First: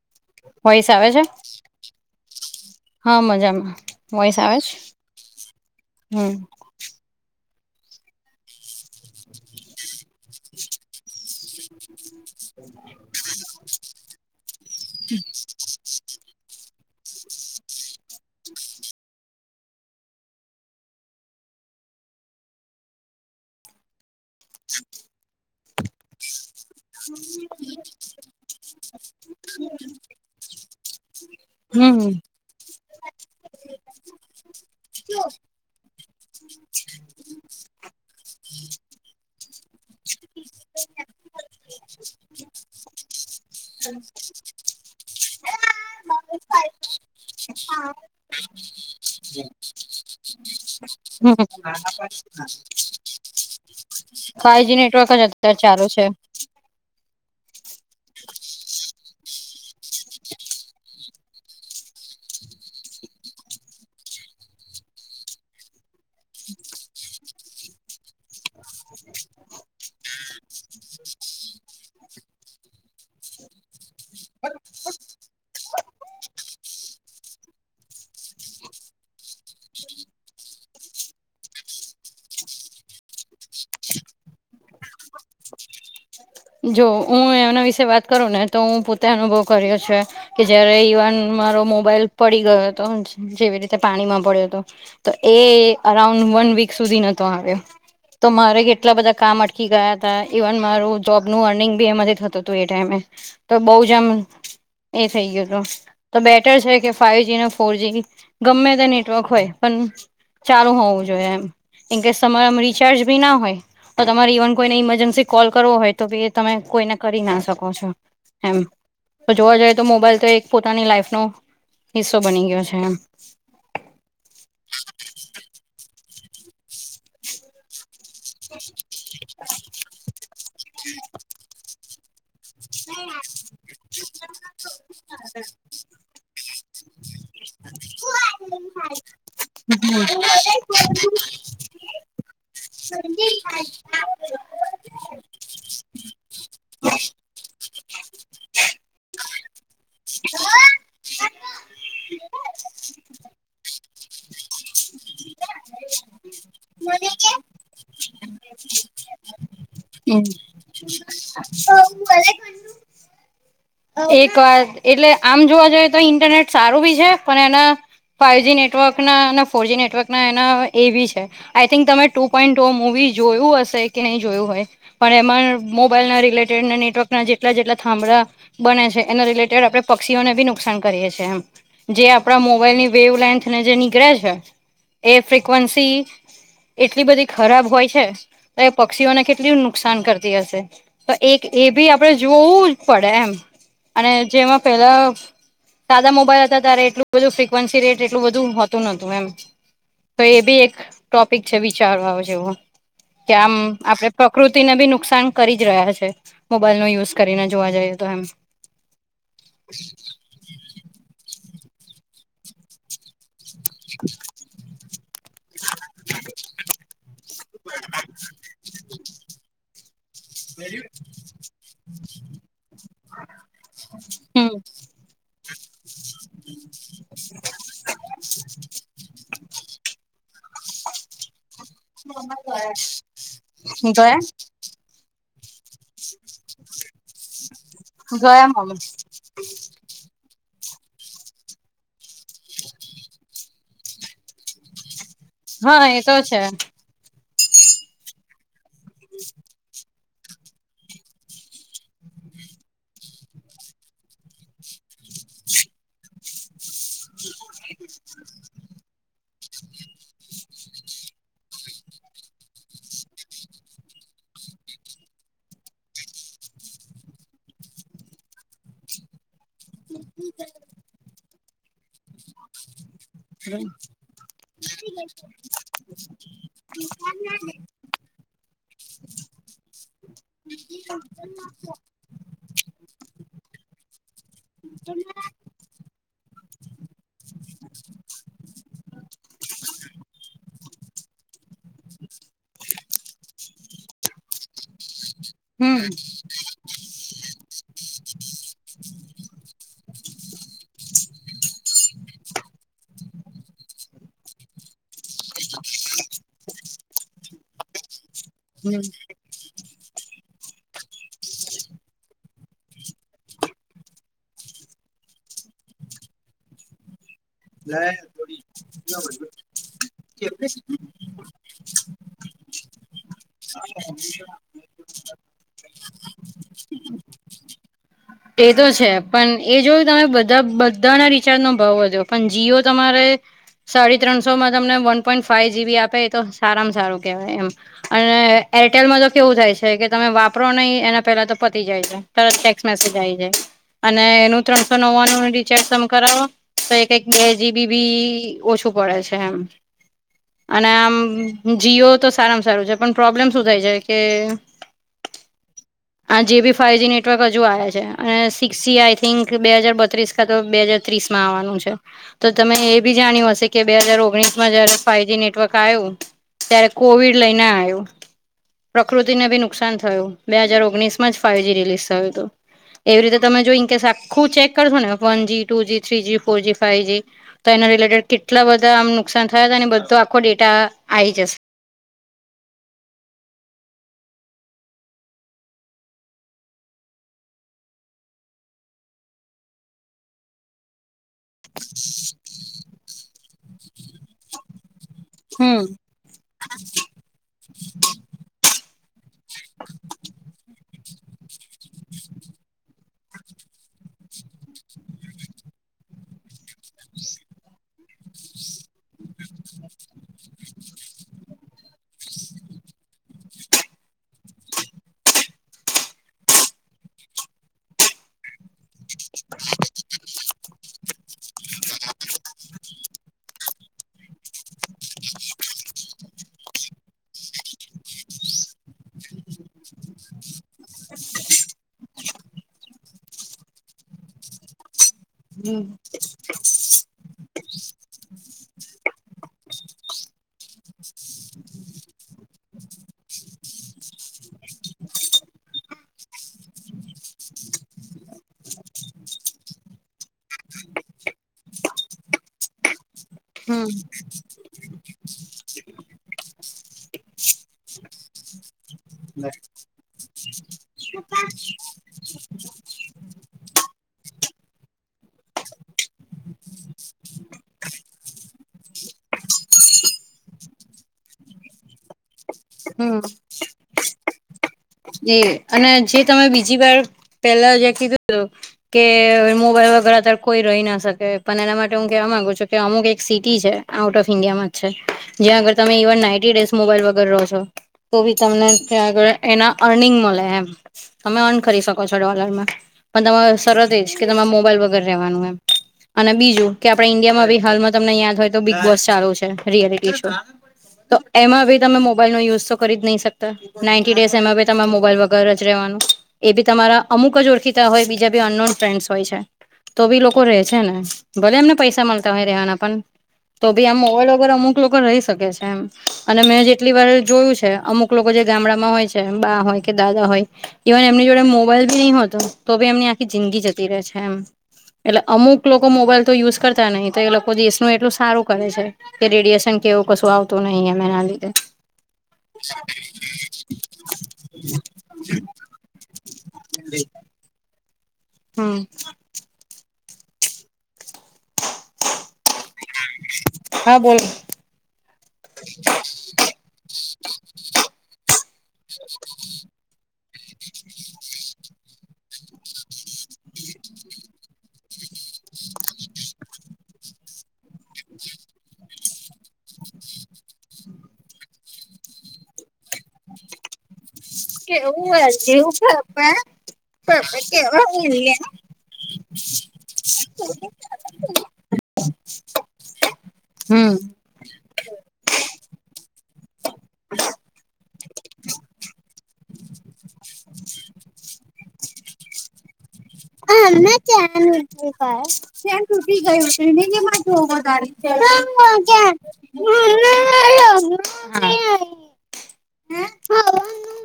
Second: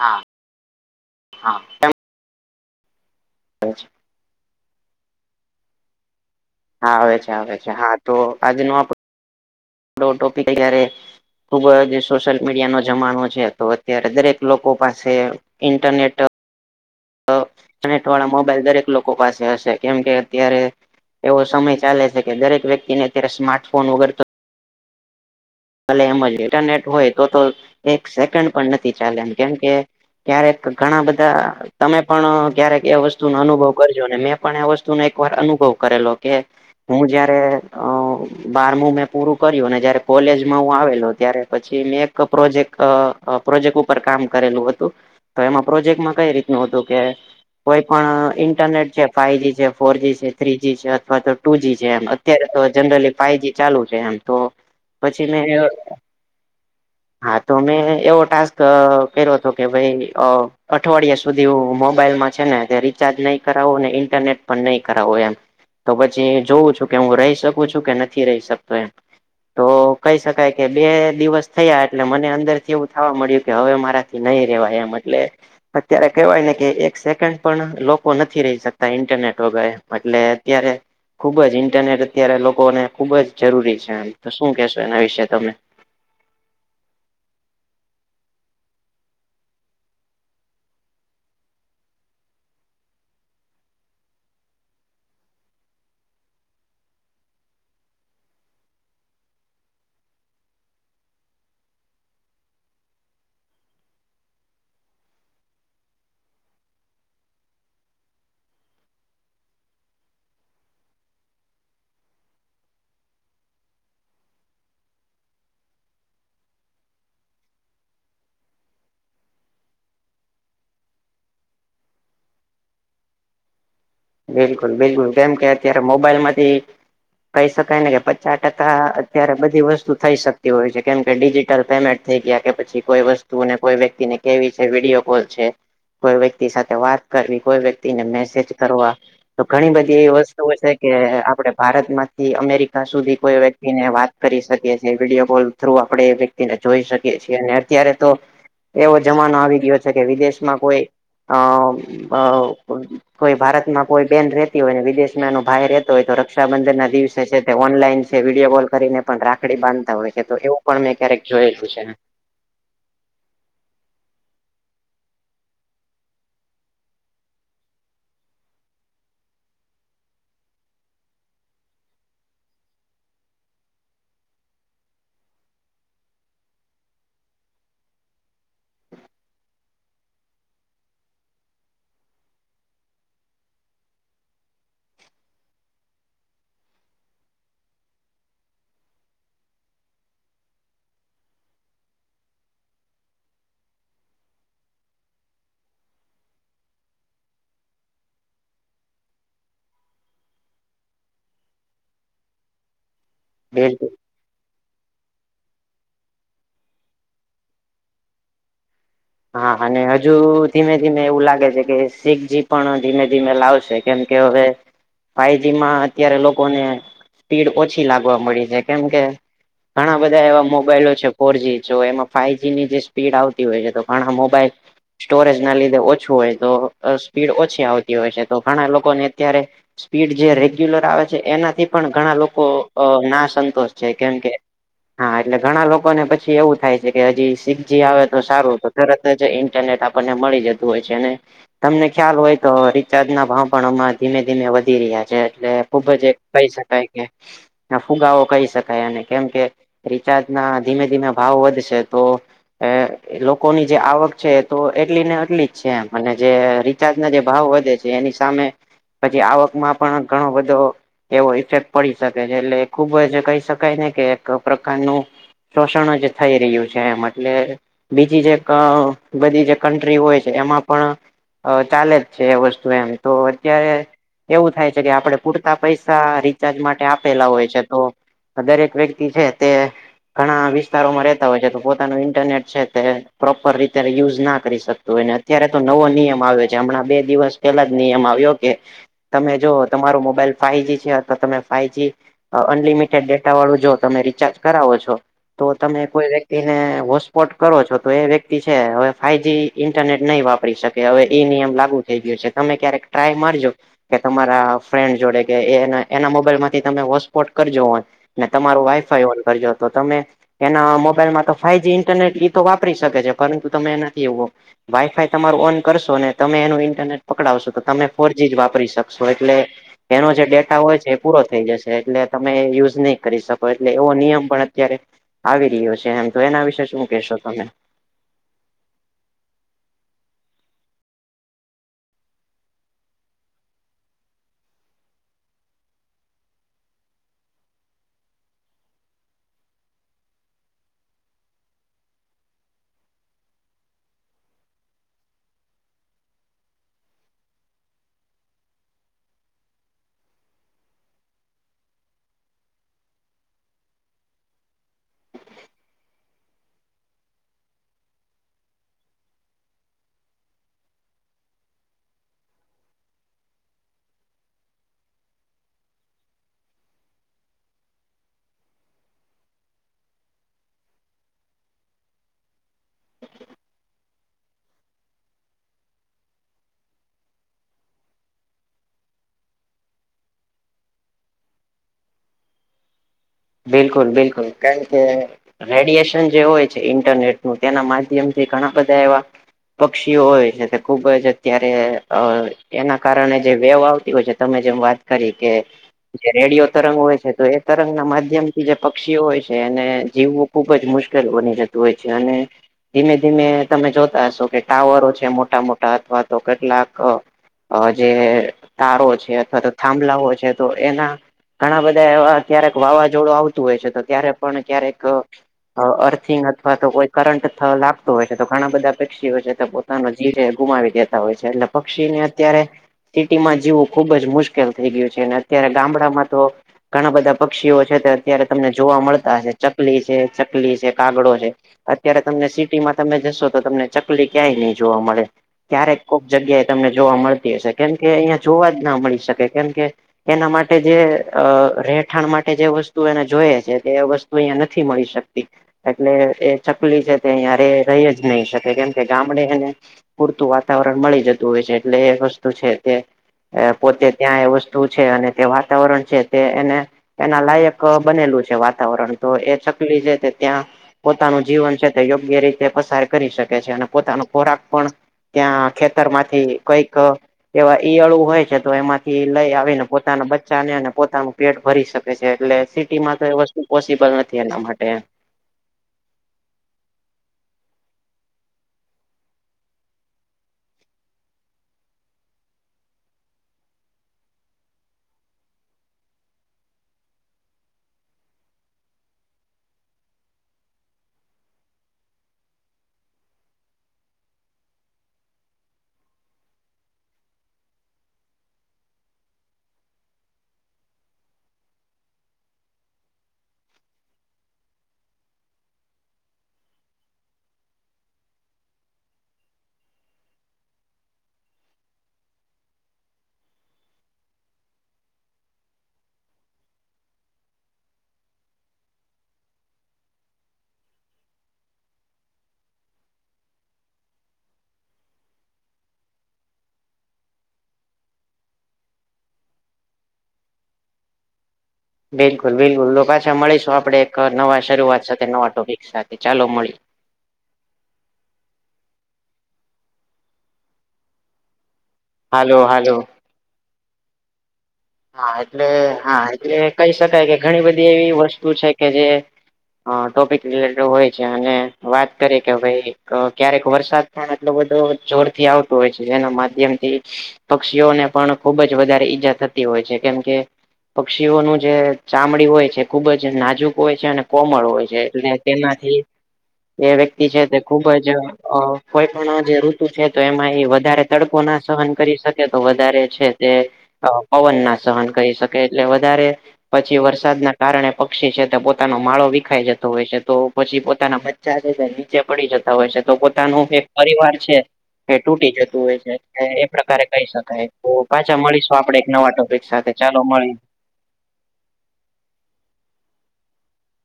હા વોઇસ આવે છે? હા હા હા, મજામાં, વોઈસ આવે છે? હમ્મ. હા, આવે છે, આવે છે, હા તો આજનો આપણ પણો ટોપિક [unintelligible] ખુબ જ સોશિયલ મીડિયા નો જમાનો છે, તો અત્યારે દરેક લોકો પાસે ઇન્ટરનેટ. અને વાળા મોબાઈલ દરેક લોકો પાસે હશે, કેમ કે અત્યારે એવો સમય ચાલે છે કે દરેક વ્યક્તિને અત્યારે સ્માર્ટફોન વગર તો [inaudible] ભલે એમ જ ઇટરનેટ હોય તો તો એક સેકન્ડ પણ નથી ચાલે એમ કેમકે ક્યારેક તો ઘણા બધા તમે હમ પણ ક્યારેક એ વસ્તુ નો અનુભવ કરજો ને મેં પણ એ વસ્તુનો એક વાર અનુભવ કરેલો કે હું જયારે બારમું મેં પૂરું કર્યું ને જયારે કોલેજ હું આવેલો ત્યારે પછી મેં એક પ્રોજેક્ટ પ્રોજેક્ટ ઉપર કામ કરેલું હતું તો એમાં પ્રોજેક્ટમાં કઈ રીતનું હતું કે કોઈ પણ ઇન્ટરનેટ છે ફાઈજી છે ફોરજી છે. થ્રીજી છે અથવા તો હમ ટુ જી છે એ અત્યારે તો જનરલી ફાઈ જી ચાલુ છે એમ તો ફાઈવજી નેટવર્ક જ પછી મે અત્યારે ચાલુ છે હા તો મેં એવો ટાસ્ક કર્યો હતો કે ભાઈ અઠવાડિયા સુધી હ મોબાઈલમાં છે ને તે રિચાર્જ નહી કરાવો ને ઈન્ટરનેટ પણ નહી કરાવવો એમ તો પછી જોઉં છું કે હું રહી શકું છું કે નથી રહી શકતો એમ તો [inaudible] કહી શકાય કે બે દિવસ થયા એટલે મને અંદર થી એવું થવા મળ્યું કે હવે મારા નહી રહેવાય એમ એટલે અત્યારે કહેવાય ને કે એક સેકન્ડ પણ લોકો નથી રહી શકતા ઇન્ટરનેટ વગર એટલે અત્યારે ખુબ જ ઇન્ટરનેટ અત્યારે લોકોને ખુબ જ જરૂરી છે તો શું કેહેશો? એના વિશે તમે જો હું એમના વિશે વાત કરું ને તો હું પોતે અનુભવ કર્યો છે. કે જયારે ઈવન મારો મોબાઈલ પડી ગયો હતો જેવી રીતે પાણીમાં પડ્યો હતો તો એ અરાઉન્ડ વન વીક સુધી નતો આવ્યો તો મારે કેટલા બધા કામ અટકી ગયા હતા ઇવન મારું સ્ટોકનું અર્નિંગ બી એમાંથી થતું હતું એ ટાઈમે તો બહુ જ આમ એ થઈ ગયું હતું તો બેટર છે કે ફાઈવ જી ને ફોરજીી ગમે તે નેટવર્ક હોય પણ ચાલુ હોવું જોઈએ એમ ઇન કેસ તમારામાં રિચાર્જ બી ના હોય તો તમારે ઇવન કોઈને ઈમરજન્સી કોલ કરવો હોય તો બી એ તમે કોઈને કરી ના શકો છો એમ તો જોવા જઈએ તો મોબાઈલ તો એક પોતાની લાઈફનો હિસ્સો બની ગયો છે એમ બિલકુલ બિલકુલ કેમ કે અત્યારે મોબાઈલમાંથી કહી શકાય ને કે ચાર ટકા અત્યારે બધી વસ્તુ થઈ શકતી હોય છે કેમ કે ડિજિટલ પેમેન્ટ થઈ ગયા કે પછી કોઈ વસ્તુ ને કોઈ વ્યક્તિને કેવી છે વિડીયો કોલ છે કોઈ વ્યક્તિ સાથે વાત કરવી કોઈ વ્યક્તિને મેસેજ કરવા તો ઘણી બધી એવી વસ્તુઓ છે કે આપડે ભારત માંથી અમેરિકા સુધી કોઈ વ્યક્તિને વાત કરી શક યે છે વિડીયો કોલ થ્રુ આપણે એ વ્યક્તિને જોઈ શકીએ છીએ અને અત્યારે તો એવો જમાનો આવી ગયો છે કે વિદેશમાં કોઈ અ અ કોઈ ભારતમાં કોઈ બેન રતી હોય ને વિદેશમાંએનો ભાઈ રહેતો હોય તો રક્ષાબંધન ના દિવસે છે તે ઓનલાઈન છે વિડીયો કોલ કરીને પણ રાખડી બાંધતા હોય કે તો એવું પણ મેં ક્યારેક જોયેલું છે. કલેખંડુ [unintelligible] એક વાત એટલે આમ જોવા જઈએ તો ઇન્ટરનેટ સારું બી છે પણ એના ફાઈવ જ નેટવર્ક ના અને ફોરજી નેટવર્ક ના એના એ બી છે. આઈ થિંક તમે ટુ પોઈન્ટ ટુ મુવી જોયું હશે કે નહી જોયું હોય પણ એમાં મોબાઈલના રિલેટેડ નેટવર્ક ના જેટલા જેટલા થાંભળા બને છે એને રિલેટેડ આપણે પક્ષીઓને બી નુકસાન કરીએ છેએ એમ જે આપણા મોબાઈલની વેવ લેન્થને જે નીકળે છે એ ફ્રિકવન્સી એટલી બધી ખરાબ હોય છે તો એ પક્ષીઓને કેટલી નુકસાન કરતી હશે? તો એક એ બી આપડે જોવું જ પડે એમ. અને જેમાં પેલા સાદા મોબાઈલ હતા ત્યારે એટલું બધું ફ્રિકવન્સી રેટ બધું હોતું નતું એમ. તો એ બી એક ટોપિક છે વિચારવા જેવો કે આમ બિલકુલ આપડે પ્રકૃતિને બી નુકસાન કરી જ રહ્યા છે, મોબાઈલનો યુઝ કરીને જોવા જઈએ તો એમ. હા અને હજુ ધીમે ધીમે એવું લાગે છે કે શીખજી પણ ધીમે ધીમે લાવશે. છે કેમ કે હવે ફાઈવજી માં અત્યારે લોકોને સ્પીડ ઓછી લાગવા મળી છે કેમ કે ઘણા બધા એવા મોબાઈલો છે ફોરજી જો એમાં ફાઈવજીની જે સ્પીડ આવતી હોય તો પણ આ મોબાઈલ હમ સ્ટોરેજ ના લીધે ઓછું તો અહ સ્પીડ ઓછી આવતી હોય છે તો ઘણા અત્યારે સ્પીડ જે રેગ્યુલર આવે છે એનાથી પણ ઘણા લોકો અહ નાશન તોષ છે કેમ ગયા કે હા એટલે ઘણા લોકોને પછી એવું થાય છે કે હજી સિખ જી આવે તો ગયા સારું તો મમ્મી તરત ઇન્ટરનેટ આપણને મળી જતું હોય છે અને તમને ખ્યાલ હોય તો રીચાર્જ ના ભાવ પણ અમાં ધીમે ધીમે વધી રહ્યા છે એટલે ખુબ હા એ જ તો છે કહી શકાય કે, ફુગો કહી શકાય અને કેમ કે જે રિચાર્જ ના ધીમે ધીમે ભાવ વધશે તો એ એક લોક લોકોની જે આવક છે તો એટલી ને એટલી જ છે એમ, અને જે રિચાર્જ ના જે ભાવ વધે છે જે એની સામે પછી આવકમાં પણ ઘણો બધો એવો ઇફેક્ટ પડી શકે છે, એટલે ખુબ જ કહી શકાય ને કે એક પ્રકારનું શોષણ જ થઈ રહ્યું છે એમ એટલે ટી જેક અહ બધી જે ક બધી જે કન્ટ્રી હોય છે એમાં પણ અહ ચાલે જ છે એ વસ્તુ એમ. તો છે ને. અત્યારે એવું થાય છે કે આપડે પૂરતા પૈસા રિચાર્જ માટે આપેલા હોય છે તો દરેક વ્યક્તિ છે તે ઘણા વિસ્તારોમાં રહેતા હોય છે તો પોતાનું ઇન્ટરનેટ છે. તે પ્રોપર રીતે રીયુઝ ના કરી શકતું હોયને અત્યારે તો નવો નિયમ આવે છે. હમણાં બે દિવસ પેલા જ નિયમ આવ્યો કે તમે જો તમારો મોબાઈલ ફાઈવજી છે આ તો તમે ફાઈવજી અહ અનલિમિટેડ ડેટા વાળું જો તમે રિચાર્જ કરાવો છો તો તમે હમ કોઈ વ્યક્તિને હોસ્પોટ કરો છો, તો એ વ્યક્તિ છે હવે ફાઈવ જ ઇન્ટરનેટ નહી વાપરી શકે હવે ઈ નિયમ લાગુ થઈ ગયું છે. તમે ક્યારેક ટ્રાય મારજો કે તમારા ફ્રેન્ડ જોડે કે એ એના મોબાઈલ માંથી તમે હોસ્પોટ કરજો ઓન ને તમારું હમ વાઈફાઈ ઓન કરજો તો તમે એના મોબાઈલમાં ફાઈવજી ઇન્ટરનેટ તો વાપરી શકે છે, પરંતુ તમે એ નથી એવો. વાઈફાઈ તમારું ઓન કરશો ને તમે એનું ઇન્ટરનેટ પકડાવશો તો તમે ફોરજી જ વાપરી શકશો એટલે એનો જે ડેટા હોય છે એ પૂરો થઈ જશે એટલે તમે યુઝ નહી કરી શકો એટલે એવો નિયમ પણ અત્યારે આવી રહ્યો છે એમ, તો એના વિશે શું કેશો તમે? એ તો છે પણ એ જોયું તમે બધા બધાના રિચાર્જનો ભાવ વધો પણ જીઓ તમારે સાડી ત્રણસો માં તમને વન પોઈન્ટ ફાઇઈવ જી બી આપે એ તો સારામાં સારું કેહેવાય એમ. અને એરટેલમાં તો કેવું થાય છે કે તમે વાપરો નહીં એના પેલા તો પતી જાય છે. તરત ટેક્સ મેસેજ આવી જાય અને એનું ત્રણસો નવ્વાણુંનું રિચાર્જ તમે કરાવો તો એક એક બે જી બી બી ઓછું પડે છે એમ. અને આમ જી ઓ તો સારામાં સારું છે. પણ પ્રોબ્લેમ શું થાય છે કે આ જે બી ફાઈવજી નેટવર્ક હજુ આયા છે. અને સિક્સ જી આય થીંક, બે હાજર બત્રીસ કા તો બે હાજર ત્રીસ માં આવાનું છે. તો તમે એ બી જાણ્યું હશે કે, બે હજાર ઓગણીસ માં જયારે ફાઈવજી નેટવર્ક આયુ -- ત્યારે કોવિડ લઈને આયુ. પ્રકૃતિને બી નુકસાન થયું, બે હાજાર ઓગણીસ માં જ ફાઈવજી રિલીઝ થયું તું. એવી રીતે તમે જોઈ ને કેશો, આખું ચેક કરશો ને one G, two G, three G, four G, five G -- તો એના રિલેટેડ કેટલા બધા આમ નુકસાન થયા હતા અને બધો આખો ડેટા આ આયી જશે. બિલકુલ બિલકુલ કારણ કે, - - રેડિયશન જે હોય છે ઇન્ટરનેટ નું તેના માધ્યમથી ઘણા બધા એવા -- પક્ષીઓ હોય છે તે ખૂબ જ- ત્યારે અ એના કારણે જે વેવ આવતી હોય છે, તમે જેમ વાત- - કરી કે, હમ જે રેડિયો તરંગ હોય છે તો એ તરંગ ના માધ્યમ થી જે પક્ષીઓ હોય છે- -કે એને જીવવું ખુબ જ મુશ્કેલ બની જતું હોય છે અને, - ધીમે ધીમે તમે જોતા હશો કે, ટાવરો છે મોટા મોટા અથવા તો કટલાક અ- અ જે તારો છે, અથવા તો થાંભલાઓ છે, તો એના- ઘણા બધા એવા ક્યારેક વાવાઝોડું આવતું હોય છે, તો ત્યારે પણ ક્યારેક અ- અ અર્થિંગ અથવા તો કોઈ કરંટ થવા લાગતો હોય છે, તો ઘણા બધા પક્ષીઓ છે તે -- જીવ જે ગુમાવી દેતા હોય છે. એટલે પક્ષીને અત્યારે- -સિટી માં જીવવુ ખુબ જ મુશ્કેલ થઈ ગયું છે. અને અત્યારે ગામડામાં તો- ઘણા બધા પક્ષીઓ છે તે, અત્યારે તમને જોવા મળતા હશે, ચકલી છે ચકલી છે કાગડો છે. અત્યારે તમને સિટીમાં તમે જશો તો તમને ચકલી ક્યાંય નહી જોવા મળે, હમ ક્યારેક કોક જગ્યા એ- - તમને જોવા મળતી હશે, કેમ કે અહિયાં જોવા જ ના મળી શકે કેમ કે, - એના માટે, જે અ રહેઠાણ માટે જે વસ- - તુ એને જોઈએ છે કે, એ વસ્તુ અહીંયાં નથી મળી શકતી, - -એટલે એ ચકલી છે તે અહીંયા રહી જ નહી શકે કેમ કે ગામડે હેને - પૂરતું વાતાવરણ મળી જતું હોય છે, એટલે એ વસ્તુ છે તે- એ હમ પોતે ત્યાં એ વસ્તુ છે, અને તે વાતાવરણ છે, તે એને એના લાયક- - ક બનેલું છે વાતાવરણ તો એ ચકલી જે તે ત્યાં -- પોતાનું જીવન છે તે યોગ્ય રીતે પસાર કરી શકે છે, અને પોતાનો ખોરાક પણ- ત્યાં ખેતર માંથી કઈક, એવા ઈયળો હોય છે, તો એમાંથી લઈ આવીને પોતાના બચ્ચાને અને પોતાનું પેટ ભરી શકે છે. એટલે - - સિટીમાં તો એ વસ્તુ પોસીબલ નથી એના માટેએમ - એ અને જે તમે બીજી વાર, પેલા જે કીધું તું - - કે મોબાઈલ વગર અતારે કોઈ રહી ના શકે, પણ એના માટે હું કેવા માંગુ છું કે, અમુક એક સિટી છે. આઉટ ઓફ ઇન્ડિયામાં જ છે. જયા અગર તમે ઇવન નાઇન્ટી ડેઝ મોબાઈલ વગર રહો છો, - તો બી તમને આગળ એના અર્નિંગ મળે એમ. તમે અર્ન કરી શકો છો ડોલરમાં, પણ તમારે શરત એજ કે તમારે મોબાઈલ વગર રહેવાનું એમ. અને બીજુ, કે આપડે ઈન્ડિયામાં ભી હાલમાં તમને યાદ હોય તો બિગ બોસ ચાલુ છે. રિયલિટી શો- તો એમાં બી તમે મોબાઈલ નો યુઝ તો કરી જ નહી શકતા. નાઇન્ટી ડેઝ એમાં- તમારે મોબાઈલ વગર જ રેવાનું. - એબી તમારા અમુક જ ઓળખીતા હોય બીજા બી અનનોન ફ્રેન્ડસ હોય છે. તો બી લોકો રે છે ને, ભલે એમને પૈસા મળતા હોય રહેવાના. પણ- તો ભી આમ મોબાઇલ વગર અમુક લોકો રહી શકે છે. એમ અને મેં જેટલી વાર જોયું છે અમુક - -લોકો જે ગામડામાં હોય છે, બા હોય કે દાદા હોય. - ઇવન એમની જોડે મોબાઈલ બી નહી હોતો તો ભી એમની આખી જિંદગી જતી રહે છે. એમ- એટલે અમુક લોકો મોબાઈલ તો યુઝ કરતા નહિ તો એ લોકો દેશનું એટલું સારું કરે છે. કે રેડિયશન કે એવું કશું આવતું નહી એમ એના લીધે. બિલકુલ બિલકુલ લો પાછા મળીશું આપડે એક નવા શરૂઆત સાથે નવા ટોપિક સાથે ચાલો મળી એ. [unintelligible] હમ, હાલો હાલો, હા બોલ, હા એટલે હા એટલે કહી શકાય કે ઘણી બધી એવી વસ્તુ છે કે જે, હ ટોપિક રિલેટેડ હોય છે અને વાત કરી કે ભઈ, ક્યારેક વરસાદ પણ એટલો બધો જોરથી આવતો હોય છે જેના માધ્યમથી, પક્ષીઓને પણ ખુબ જ વધારે ઈજા થત હોય છે કેમ કે પક્ષીઓનું જે ચામડી હોય છે ખુબ જ નાજુક હોય છે અને કોમળ હોય છે, એટલે તેનાથી એ વ્યક્તિ તે ખુબ જ અ કોઈ પણ જે ઋતુ છે તો એમાં એ વધારે તડકો ના સહન કરી શકે તો વધારે છે તે, હમ પવન ના સહન કરી શકે એટલે વધારે, પછી વરસાદના કારણે પક્ષી છે તે પોતાનો માળો વિખાય જતો હોય છે તો પછી પોતાના પ [unintelligible] નીચે પડી જતા હોય છે. તો પોતાનું એક પરિવાર છે, એ તૂટી જતું હોય છે એ પ્રકારે કહી શકાય, તો પાછા મળીશું આપડે એક નવા ટોપિક સાથે ચાલો મળી. [unintelligible]